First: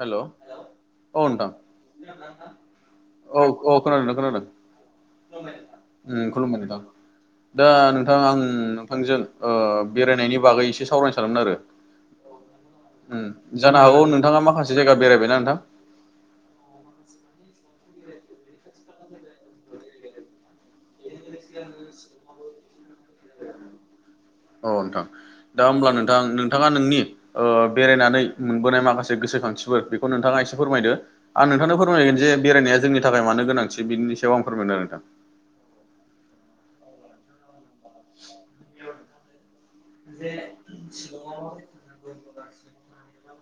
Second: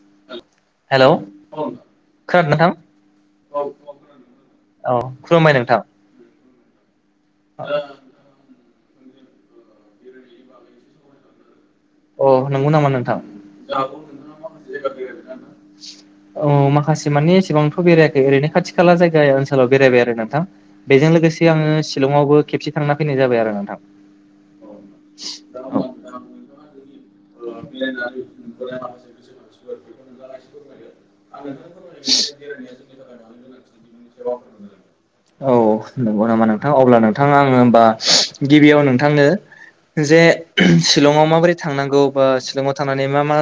हेल' औ हेलौ नोंथां खोनादों नोंथां? औ औ खोनादों खोनादों औ खुलुमबाय नोंथां उम खुलुमबाय नोंथां आं बिथांजों बेरायनायनि बागै एसे सावरायनो सानोन आरो। औ नंगौ नामा नोंथां जानो हागौ नोंथाङा माखासे जायगा बेरायबायना नोंथां औ माखासे मानि एसेबांथ बेरायाखै ओरैनो खाथि खाला जायगा ओनसोलाव बेरायबाय आरो नोंथां। बेजों लोगोसे आङो शिलंआवबो खेबसे थांना फैनाय जाबाय आरो नोंथां। औ नोंथां दा होमब्ला नोंथां नोंथाङा नोंनि बेरायनानै मोनबोनाय माखासे गोसोखांथिफोर बेखौ नोंथाङा एसे फोरमायदो आं नोंथांनो फोरमायगोन जे बेरायनाया जोंनि थाखाय मानो गोनांथि बिनि सायाव आं फोरमायदों आरो नोंथां। औ नंगौ नामा नोंथां अब्ला नोंथाङा आङो होनबा गिबियाव नोंथांनो जे शलंआव माबोरै थांनांगौ शलंाव थानानै मा मा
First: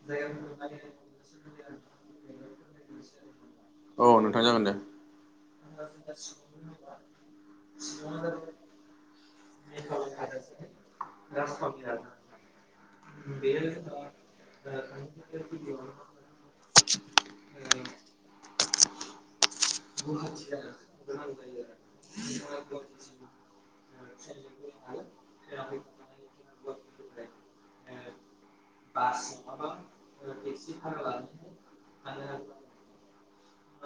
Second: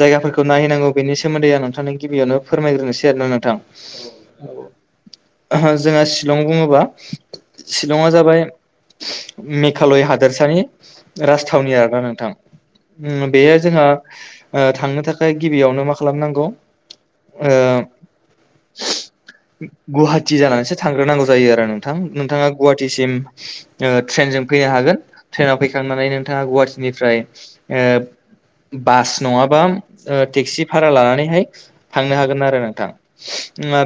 जायगाफोरखौ नायहनांगौ बेनि सोमोन्दै आं नोंथांनो गिबियावनो फोरमायग्रोनोसै आरो नों औ नोंथां जागोन दे। जोंहा शिलं बुङोबा शिलंआ जाबाय मेघालय हादोरसानि राजथावनि आरा नोंथां। बेयो जोंहा थांनो थाखाय गिबियावनो मा खालामनांगौ ओ [inaudible] गुवाहाटि जानानैसो थांग्रोनांगौ जायो आरो नोंथां नोंथाङा गुवाहाटिसिम ओ ट्रेनजों फैया हागोन ट्रेनाव फैखांनानै नोंथाङा गुवाहाटिनिफ्राय ओ बास नङाबा ओ टेक्सि भारा लानानैहाय थांनो हागोन आरो नोंथां।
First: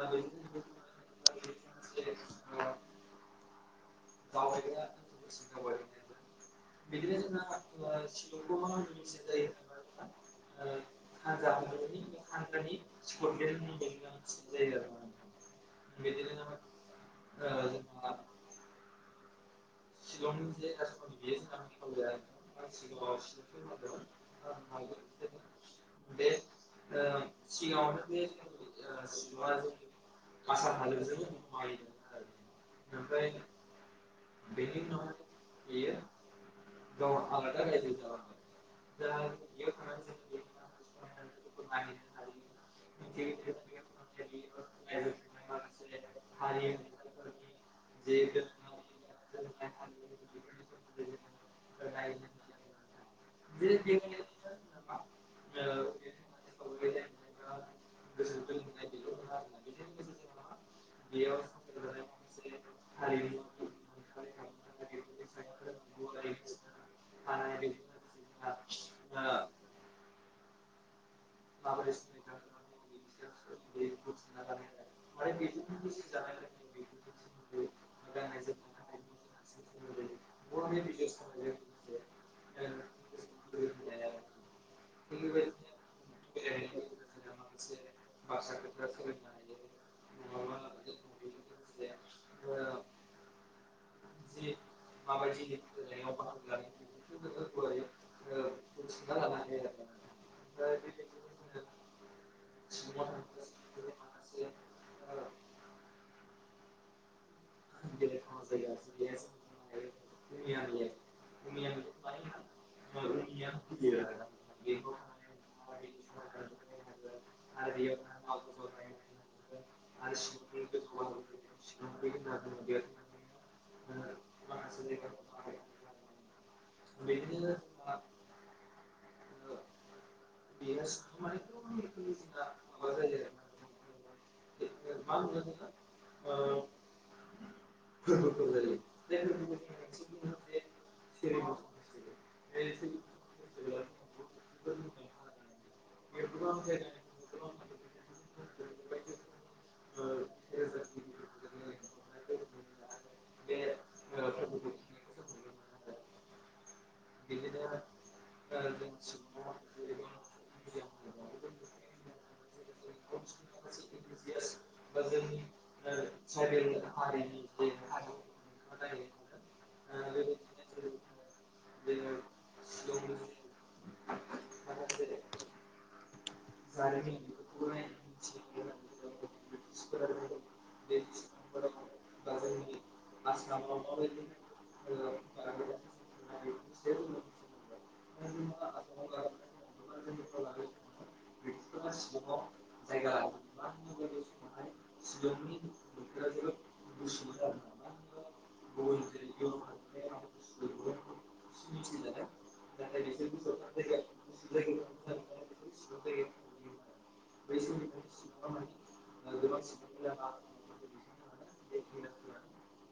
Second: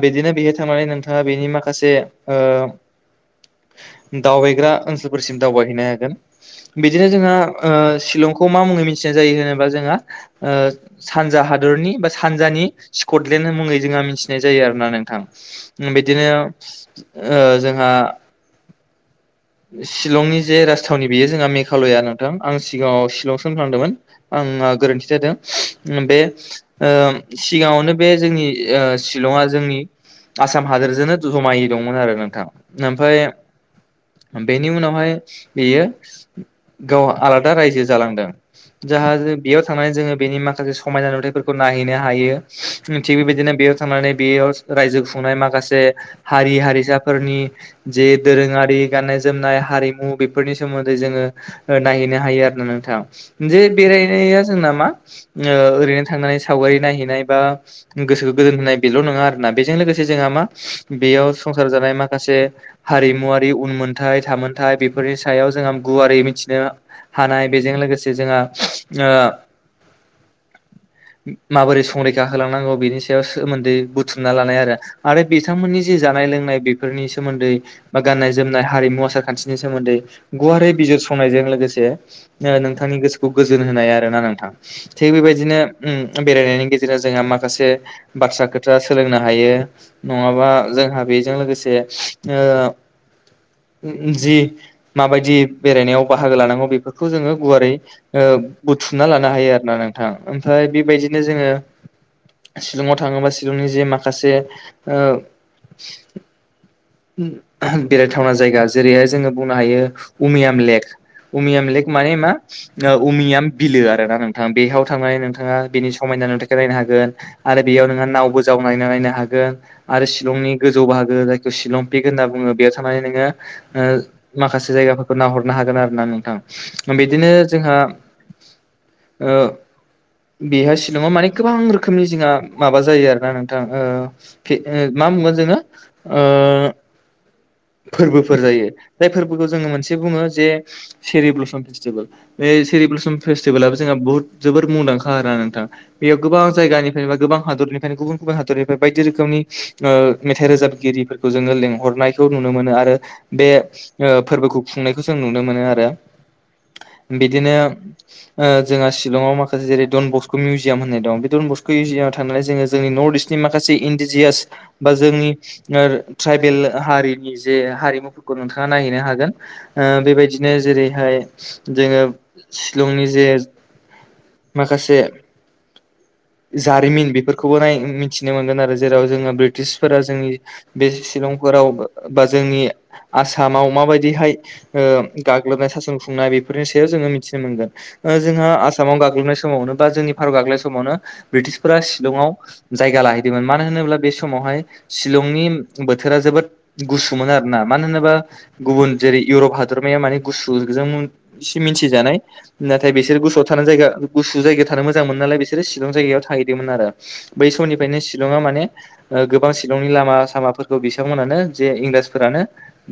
बिदिनो बेहाय थांनानै नोंथाङा बेनि माखासे ओ दावबायग्रा ओनसोलफोरसिम दावबायहैनो हागोन बिदिनो जोंहा ओ शिलं मा मुङै मिथिनाय जायो होनोबा जोंहा ओ सानजा हादरनि बा सानजानि स्कटलेण्ड मुङै जोंहा मिथिनाय जायो आरोना नोंथां बिदिनो ओ जोंहा [inaudible] शिलंनि जे राजथावनि बेयो जोंहा मेघालया नोंथां आं सिगाङाव फ्लांदोंमोन आंना गोरोन्थि जादों बे ओ सिगाङावनो बे जोंनि ओ शिलंआ जोंनि आसाम हादोरजोंनो ज'मायै दंमोन आरो नोंथां ओमफाय [inaudible] बेनि उनावहाय बेयो गाव आलादा रायजो जालांदों जाहा बेयाव थांनानै जोङो बेनि माखासे समायना नुथफोरखौ नायहैनो हायो। थिग बेबायदिनो बेयाव थांनानै बेयाव रायजो खुंनाय माखासे हारि हारिसाफोरनि जे दोरोङारि गाननाय जोमनाय हारिमु बेफोरनि सोमोन्दै जोङो नायहैनो हायो आरो नो जे बेरायनाया जोंना मा ओ ओरैनो थांनानै सावगारि नायहैनाय बा गोसोखौ गोजोन होनाय बेल' नङा आरोना बेजों लोगोसे जोंहा मा बेयाव संसार जानाय माखासे हारिमुवरारि उनमोनथाय थामोनथाय बेफोरनि सायाव जोंहा गुवारै मिथिनो हानाय बेजों लोगोसे जोंहा ओ माबोरै संरैखा होलांनांगौ बेनि सायाव सोमोन्दै बुथुमना लानाय आरो बिथांमोननि जे जानाय लोंनाय बेफोरनि सोमोन्दै बा गाननाय-जोमनाय हारिमु आसार खान्थिनि सोमोन्दै गुवारै बिजिरसं नायजों लोगोसे ओ नोंथांनि गोसोखौ गोजोन होनाय आरो ना नोंथां थिग बेबायदिनो ओम बे गेजेरजों जोंहा माखासे बाथ्रा खोथा सोलोंनो हायो नङाबा जोंहा बेजों लोगोसे ओ [inaudible] जि माबायदि बेरायनायाव बाहागो लानांगौ बेफो जों गुवारै ओ बुथुमना लानो हायो आरोना नोंथां ओमफ्राय बेबायदिनो जोङो शिलंआव थाङोबा शिलंनि जे माखासे ओ बेरायथावना जायगा जेरैहाय जोङो बुंनो हायो उमियाम लेक उमियाम लेक माने मा ओ उमियाम बिलो आरोना नोंथां बेहयाव थांनानै नोंथाङा बेनि समाय ना नुथायखौ नायनो हागोन आरो बेयाव नोंहा नावबो जाव नायना नायनो हागोन आरो शिलंनि गोजौ बाहागो जायखौ सिलंपिक होनना बुङो माने नोङो ओ माखासे जायगाफोरखौ नाहरनो हागोन आरोना नोंथां बिदिनो जोंहा [inaudible] ओ बेहा शिलंआव माने गोबां रोखोमनि जोंहा माबा जायो आरोना नोंथां ओ फि ओ मा बुंगोन जोङो ओ [inaudible] फोरबोफोर जायो बे फोरबोखौ जोङो मोनसे बुङो जे सेरि ब्लसम फेस्टिभेल बे सेरि ब्लसुम फेसटिभलाबो जोंहा बहुद जोबोद मुंदांखा आरोना नोंथां बेयाव गोबां जायगानिफ्राय बा गोबां हादर निफ्राय गुबुन गुबुन हादरनिफ्राय बायदि रोखोमनि ओ मेथाइ रोजाबगिरिफोरखौ जोङो लिङो हरनायखौ नुनो मोनो आरो बे ओ फोरबोखौ खुंनायखौ जों नुनो मोनो आरो। [inaudible] बिदिनो ओ जोंहा शिलंआव माखासे जेरै डन बस्क' मिउजियाम होननाय दं बे डन बस्क' मिउजियाम थांनानै जोङो जोंनि नर्थ इस्टनि माखासे इनडिजियास बा जोंनि ट्राइबेल हारिनि जे हारिमुफोरखौ नोंथाङा नायहैनो हागोन बेबायदिनो जेरैहाय जोङो शिलंनि जे माखासे जारिमिन बेफोरखौबो नाय मिथिनो मोनगोन आरो जेराव जोङो ब्रिटिशफोरा जोंनि बे शिलंफोराव बा जोंनि आसामाव माबायदिहाय ओ गाग्लोब सासन खुंनाय बेफोरनि जोङो मोथिनो मोनगोन ओ जोंहा आसामाव गाग्लोबनाय समावनो बा जोंनि भारताव गाग्लोब समावनो बृटिसफोरा शिलंआव जायगा लाहैदोंमोन मानो होनोब्ला बे समावहाय बोथोरा जोबोर गुसु मोन आरोना मानो होनोबा गुबुन जेरै इउरप हादरमाया माने गुसु जों इसे मिथिजानाय नाथाय बिसोर गुसुआव थानो जायगा गुसु जायगायाव थानो मोजां मोन बिसोरो शिलं जायगायाव थाहैदोंमोन आरो बै समनिफ्रायनो शिलंआ माने गोबां सि नि लामा सामाफोरखौ बिथांमोनानो जे इंराजफोरानो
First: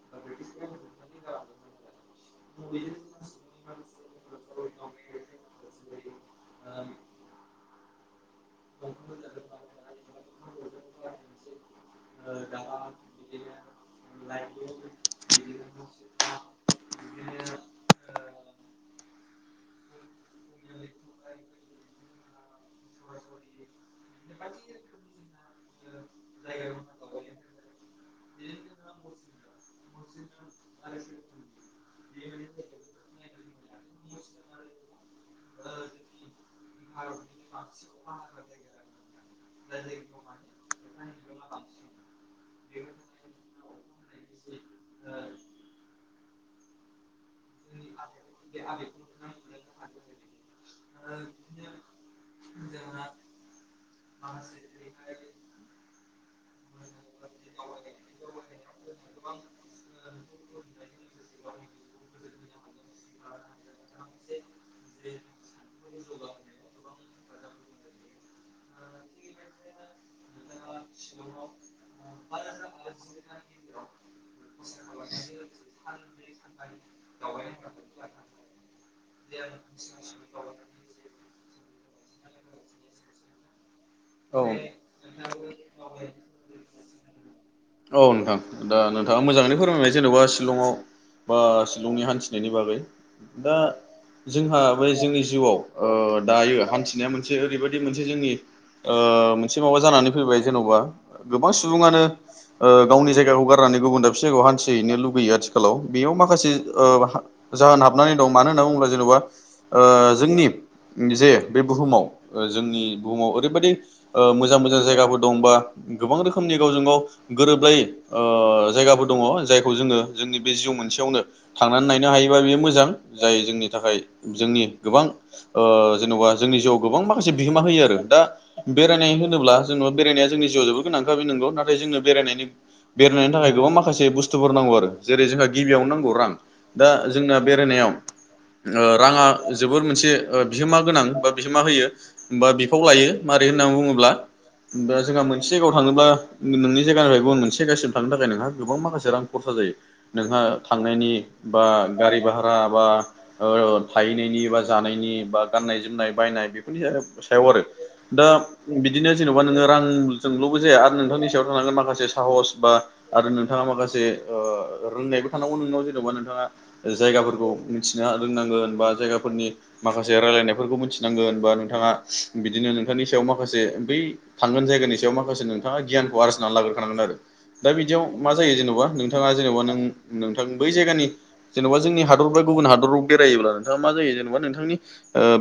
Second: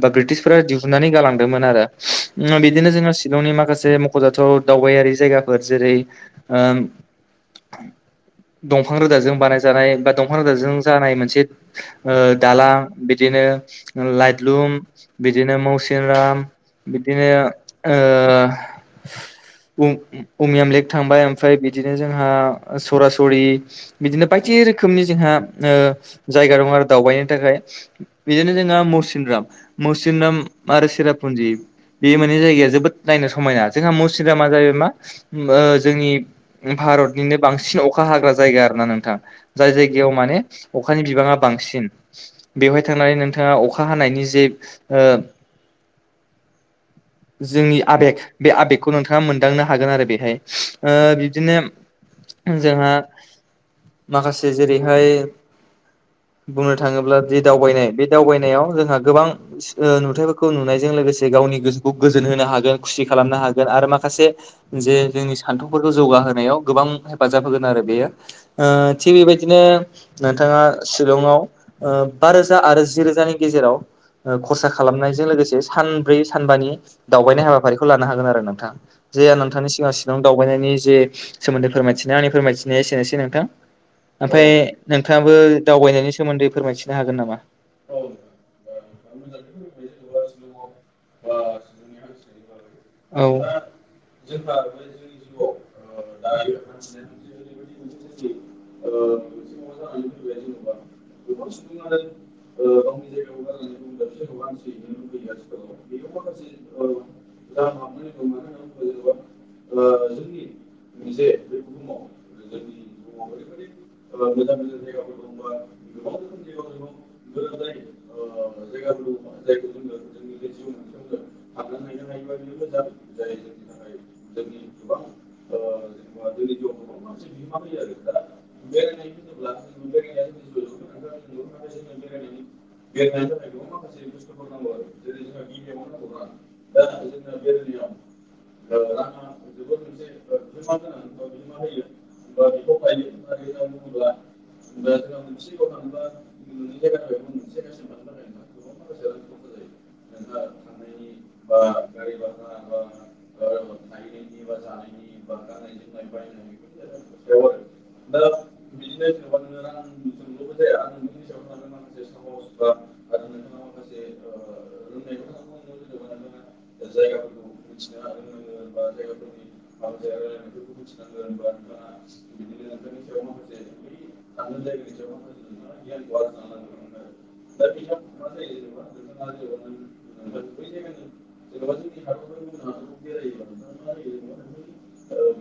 बा ब्रिटिसफोरा दिहुननानै गालांदोंमोन आरो ‌। बिदिनो जोहा शिलंनि माखासे मख'जाथाव दावबायारि जायगाफोर जेरै ओ [inaudible] दंफां रोदाजों बानायजानाय बा दंफां रोदाजों जानाय मोनसे ओ दालां बिदिनो लाइदलुम बिदिनो मौसिन राम बिदिनो ओ बु अमियाम लेक थांबाय ओमफ्राय बिदिनो जोंहा सरासरि बिदिनो बायदि रोखोमनि जोंहा ओ जायगा दं आरो दावबायनो थाखाय। बिदिनो जोंहा मुरसिनराम मुरसिनराम आरो सिरापुन्जि बे मोननै जायगाया जोबोद नायनो समायना जोंहा मुरसिनरामा जाहैबाय मा ओ जोंनि भारतनिनो बांसिन अखा हाग्रा जायगा आरो ना नोंथां जाय जायगायाव माने अखानि बिबाङा बांसिन बेवहाय थांनानै नोंथाङा अखा हानायनि जे ओ [inaudible] जोंनि आबेग बे आबेगखौ नोंथाङा मोनदांनो हागोन आरो बेहाय ओ बिबदिनो जोंहा माखासे जेरैहाय बुंनो थाङोब्ला जे दावबायनाय बे दावबायनायाव जोंहा गोबां नुथाइफोरखौ नुनायजों लोगोसे गावनि गोसोखौ गोजोन होनो हागोन खुसि खालामनो हागोन आरो माखासे जे जोंनि सान्थौफोरखौ जौगा होनायाव गोबां हेफाजाब होगोन आरो बेयो थिग बेबायदिनो नोंथाङा आव बा रोजा आरो जि रोजानि गेजेराव खरसा खालामनायजों लोगोसे सानब्रै सानबानि दावबायनाय हाबाफारिखौ लानो हागोन आरो नोंथां। जे नोंथांनि सिगां सिलंयाव दावबायनायनि जे सोमोन्दै फोरमायथिनाय आंनि फोरमायथिनाया एसेनोसै नोंथां। ओमफ्राय औ नोंथाङाबो दावबायनायनि सोमोन्दै फोरमायथिनो हागोन। नामा? औ नोंथां दा नोंथाङा मोजाङै फोरमायबाय जेनेबा शिलंआव बा शिलंनि हान्थिनायनि बागै। औ दा जोंहा बे जोंनि जिउआव दायो हान्थिनाया मोनसे ओरैबायदि मोनसे जोंनि मोनसे माबा जानानै फैबाय। जेन'बा गोबां सुबुङानो गावनि जायगाखौ गारनानै गुबुन दाबसे जायगायाव हान्थिहैनो लुगैयो आथिख आथिखालाव बेयाव माखासे जाहोन हाबनानै दं मानो होनना बुङोब्ला जेन'बा जोंनि जे बे बुहुमाव जोंनि बुहुमाव ओरैबायदि मोजां मोजां जायगाफोर दं बा गोबां रोखोमनि गावजों गाव गोरोबलायै जायगाबो दङ जायखौ जोङो जोंनि बे जिउ मोनसेयावनो थांनानै नायनो हायोबा बे मोजां जाय जोंनि थाखाय जोंनि गोबां जेन'बा जोंनि जिउआव गोबां माखासे बिहोमा होयो आरो दा बेरायनाय होनोब्ला जोङो बेरायनाया जोंनि जिउआव जोबोद गोनांखा बे नंगौ नाथाय जोंनो बेरायनायनि बेरायनायनि थाखाय गोबां माखासे बुस्थुफोर नांगौ आरो। जेरै जोंहा गिबियावनो नांगौ रां दा जोंना बेरायनायाव राङा जोबोर मोनसे बिहोमा गोनां बा बिहोमा होयो बा बिफाव लायो। होननानै बुङोब्ला जोंहा मोनसे जायगायाव थाङोब्ला नोंनि जायगानिफ्राय गुबुन मोनसे जायगासिम थांनो थाखाय नोंहा गोबां माखासे रां खरसा जायो। नोंहा थांनायनि बा गारि भारा बा थाहैनायनि बा जानायनि बा गाननाय जोमनाय बायनाय बेफोरनि सायाव आरो दा बिदिनो जेन'बा नोङो रांजोंल'बो जाया आरो नोंथांनि सायाव थांनांगोन माखासे साहस बा आरो नोंथाङा माखासे रोंनायबो थानांगौ नोंनाव जेन'बा नोंथाङा जायगाफोरखौ मिथिनो रोंनांगोन बा जायगाफोरनि माखासे रायलायनायफोरखौ मिथिनांगोन बा नोंथाङा बिदिनो नोंथांनि सायाव माखासे बै थांगोन जायगानि सायाव माखासे नोंथाङा गियानखौ आरजिना लाग्रोखानांगोन आरो। दा बिदियाव मा जायो जेनबा नोंथाङा जेनबा नों नोंथां बै जायगानि जेन'बा जोंनि हादर बा गुबुन हादराव बेरायोब्ला नोंथाङा मा जायो जेनेबा नोंथांनि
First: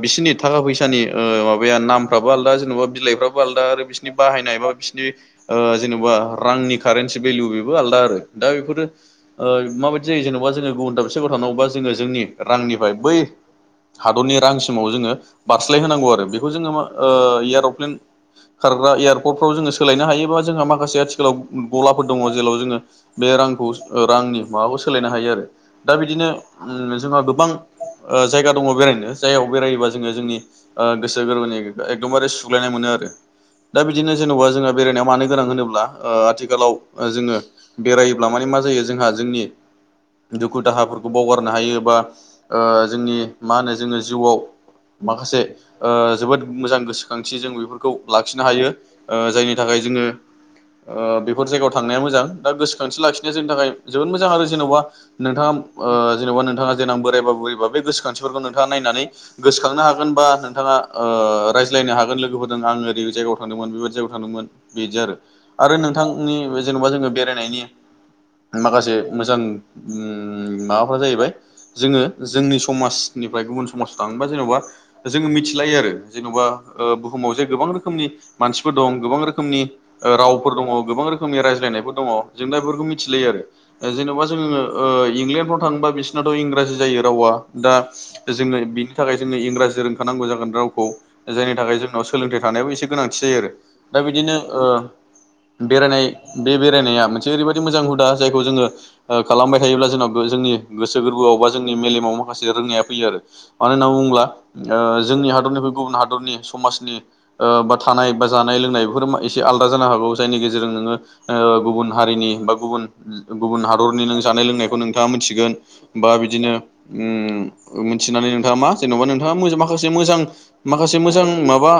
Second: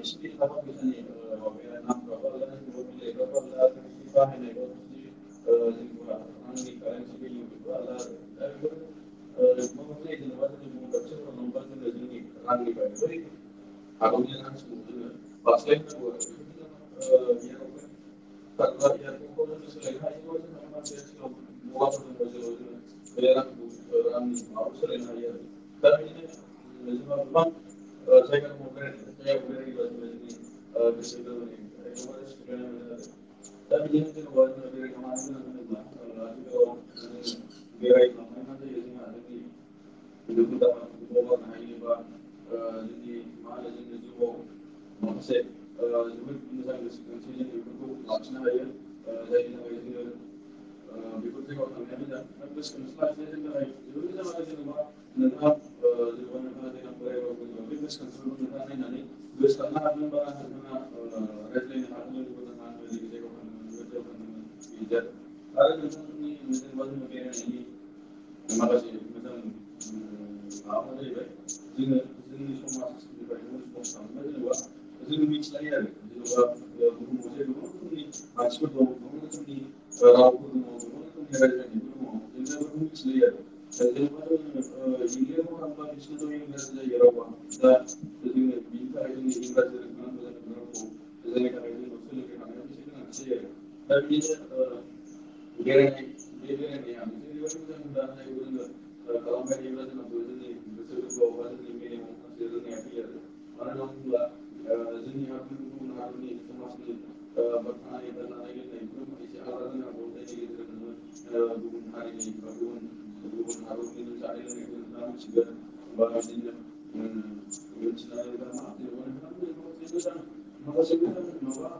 बिसिनि थाखा फैसानि माबाया नामफ्राबो आलदा जेन'बा बिलाइफ्रा आलदा आरो बिसिनि बाहायनाय एबा बिसिनि जेन'बा रांनि कारन्सि भेलु बेबो आलदा आरो। दा बेफोरो माबायदि जायो जेन'बा जोङो गुबुन थाबसे जायगायाव थानांगौबा जोङो जोंनि रांनिफ्राय बै हादरनि रांसिमाव जोङो बारस्लाय होनोनांगौ आरो बेखौ जोङो एयार'प्लेन खारग्रा एयारपर्टफ्राव जोङो सोलायनो हायोबा जोंहा माखासे आथिखालाव गलाफोर दङ जेराव जोङो बे रांनि माबाखौ सोलायनो हायो आरो दा बिदिनो जोंहा गोबां जायगा दङ बेरायनो जायगायाव बेरायोबा जोङो जोंनि गोसो गोरबोनि एखदमबारे सुग्लायनाय मोनो आरो। दा बिदिनो जेन'बा जोंहा बेरायनायाव मानो गोनां होनोब्ला आथिखालाव जोङो बेरायोब्ला माने मा जायो जोंहा जोंनि दुखु दाहाफोरखौ बावगारनो हायो बा जोंनि मा होनो जोङो जिउआव माखासे जोबोद मोजां गोसोखांथि जों बेफोरखौ लाखिनो हायो जायनि थाखाय जोङो बेफोर जायगायाव थांनाया मोजां दा गोसोखांथि लाखिनाया जोंनि थाखाय जोबोद मोजां आरो जेन'बा नोंथाङा जेन'बा नोंथाङा देनां बोरायबा बुरैबा बे गोसोखांथिफोरखौ नोंथाङा नायनानै गोसोखांनो हागोन। बा नोंथाङा ओ रायज्लायनो हागोन लोगोफोरदों आङो नैबे जायगायाव थांदोंमोन बेबायदि जायगायाव थांदोंमोन बिदि आरो नोंथांनि जेनबा जोङो बेरायनायनि माखासे मोजां माबाफ्रा जाहैबाय जोङो जोंनि समाजनिफ्राय गुबुन समाजाव थाङोबा जेन'बा जोङो मिथिलायो आरो जेन'बा ओ बुहुमाव जे गोबां रोखोम नि मानसिफोर दं गोबां रोखोमनि ओ रावफोर दङ गोबां रोखोमनि रायज्लायनायफोर दङ जों दा बेफोरखौ मिथिलायो आरो जेन'बा जोङो ओ इंलेण्डफ्राव थाङोबा बिसोरनाथ' इंराजि जायो रावा दा जोङो बिनि थाखाय जोंनो इंराजि रोंखानांगौ जागोन रावखौ जायनि थाखाय जोंनाव सोलोंथाइ थानायाबो एसे गोनांथि जायो आरो दा बिदिनो ओ बेरायनाय बे बेरायनाया मोनसे ओरैबायदि मोजां हुदा जायखौ जोङो ओ खालामबाय थायोब्ला जोंनाव जोंनि गोसो गोरबोआव बा जोंनि मेलेमाव माखासे रोंनाया फैयो आरो मानो होनना बुङोब्ला ओ जोंनि हादरनि बै गुबुन हादरनि समाजनि ओ बा थानाय बा जानाय लोंनाय बेफोर एसे आलदा जानो हागौ जायनि गेजेरजों नोङो ओ गुबुन हारिनि बा गुबुन गुबुन हादर नि जानाय लोंनायखौ नोंथाङा मोनथिगोन बा बिदिनो मोनथिनानै नोंथाङा मा नोंथाङा माखासे मोजां माखासे मोजां माबा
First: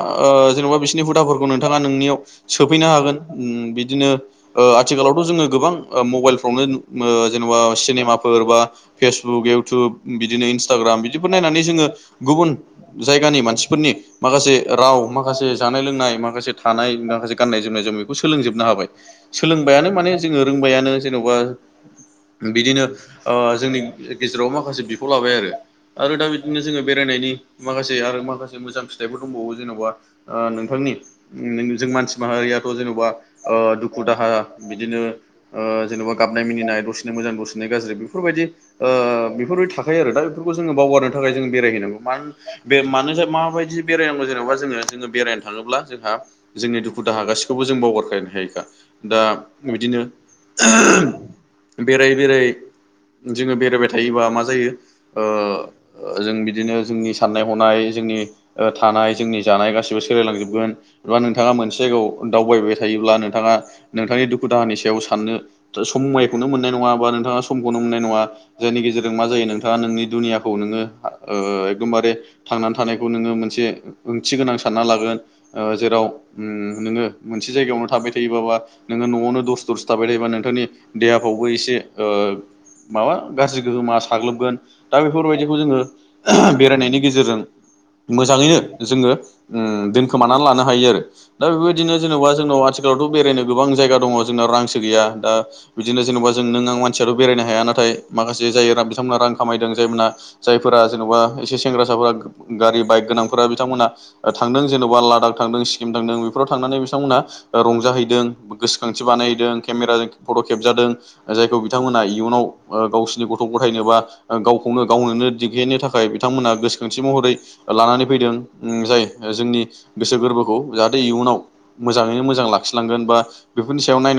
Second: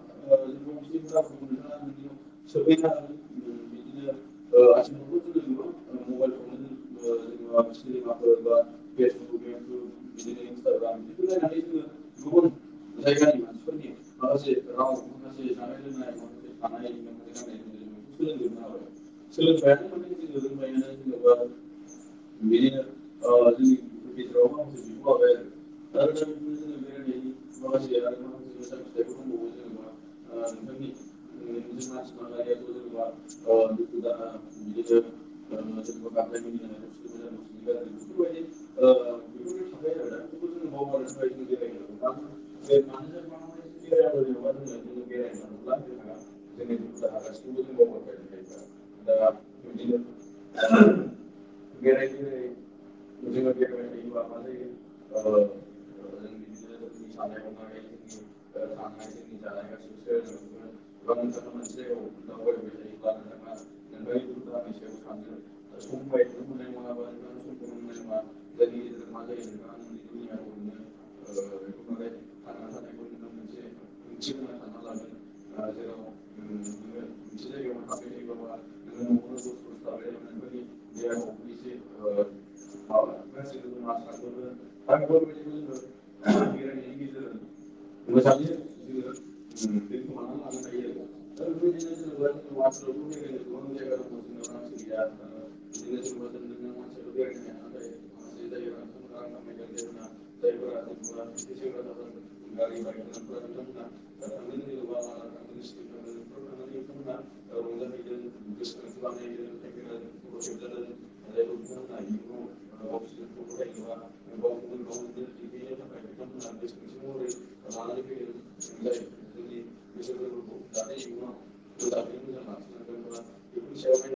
ओ जेनबा बिसिनि हुदाफोरखौ नोंथाङा नोंनियाव सोफैनो हागोन बिदिनो ओ आथिखालावथ' जोङो गोबां ओ मबाइलफ्रावनो नु जेन'बा सिनेमाफोर बा फेसबुक इउटुब बिदिनो इनसटाग्राम बिदिफोर नायनानै जोङो गुबुन जायगानि मानसिफोरनि माखासे राव मा माखासे जानाय लोंनाय माखासे थानाय माखासे गाननाय जोमनाय जों बेखौ सोलोंजोबनो हाबाय सोलोंबायानो माने जों जोंनो रोंबायानो जेन'बा बिदिनो ओ जोंनि गेजेराव माखासे बिफाव लाबाय आरो आरो दा बिदिनो जोङो बेरायनायनि माखासे आरो माखासे मोजां फिथाइफोर दंबावो जेन'बा ओ नोंथांनि जों मानसि माहारियाथ जेनबा ओ दुखु दाहा बिदिनो जेनेबा गाबनाय मिनि नाय दसेनो मोजां लासेनो गाज्रि बेफोरबादि ओ थाखायो आरो बे जों बावगारनो थाखाय बेरायहैनांगौ मा मानो माबायदि बेरायनांगौ जेनेबा जोङो जोङो बेरायनो थाङोब्ला जोंहा जोंनि दुखु दाहा गाससिखौबो जों बावगारखनो हायोखा दा बिदिनो बेरायै बेरायै [unintelligible] जोङो बेरायबाय थायोबा मा जायो ओ जों बिदिनो जोंनि साननाय हनाय जोंनि ओ थानाय जोंनि जानाय गासिबो सोलायलांजोबगोन एा नोंथाङा मोनसे जायगायाव दावबाय थायोब्ला नोंथाङा नोंथांनि दुखु दाहानि सायाव साननो [unintelligible] समायखौनो मोननाय नङा बा नोंथाङा समखौनो मोननाय नङा जायनि गेजेरजों मा जायो नोंथाङा नोंनि दुनियाखौ नोङो ओ एकदमबारे थांनानै थानायखौ नोङो मोनसे ओंथि गोनां ना लागोन ओ जेराव नोङो मोनसे जायगायावनो थाबाय थायोब्ला न'वावनो दसे [unintelligible] खुस थाबाय थायोब्ला नोंथांनि देहाफ्रावबो एसे माबा गाज्रि गोहोमा साग्लोबगोन दा बेफोरबायदिखौ जोङो बेरायनायनि गेजेरजों मोजाङैनो जोङो दोनखोमानानै लानो हायो आरो दा बेबायदिनो जेन'बा जोंनाव आथिखालावथ बेरायनो गोबां जायगा दङ जोंनाव रांसो गैया ओ बिदिनो जेनबा जों नों आं मानसियाथ बेरायनो हाया नाथाय माखासे जाय बिथांमोनहा रां खामायदों जायमोनहा जायफोर जेनबा एसे सेंग्रासाफोरा गारि बाइक गोनांफोरा बिथांमोना ओ थांदों जेनबा लादाख थांदों सिक्किम थांदों बेफोराव थांनानै बिथांमोना ओ रंजाहैदों औ गोसोखांथि बानाय नायदों केमेराजों फट' खेबजादों जायखौ बिथांमोना इयुनाव गावसिरनि गथ' गथायनो बा गावखौनो गावनोनो दिगनो थाखाय बिथांमोना गोसोखांथि महरै लानानै फैदों जाय जोंनि गोसो गोरबोखौ जाहाथे इयुनाव मोजाङैनो मोजां लाखिलांगोन बा बेफोरनि सायाव नाय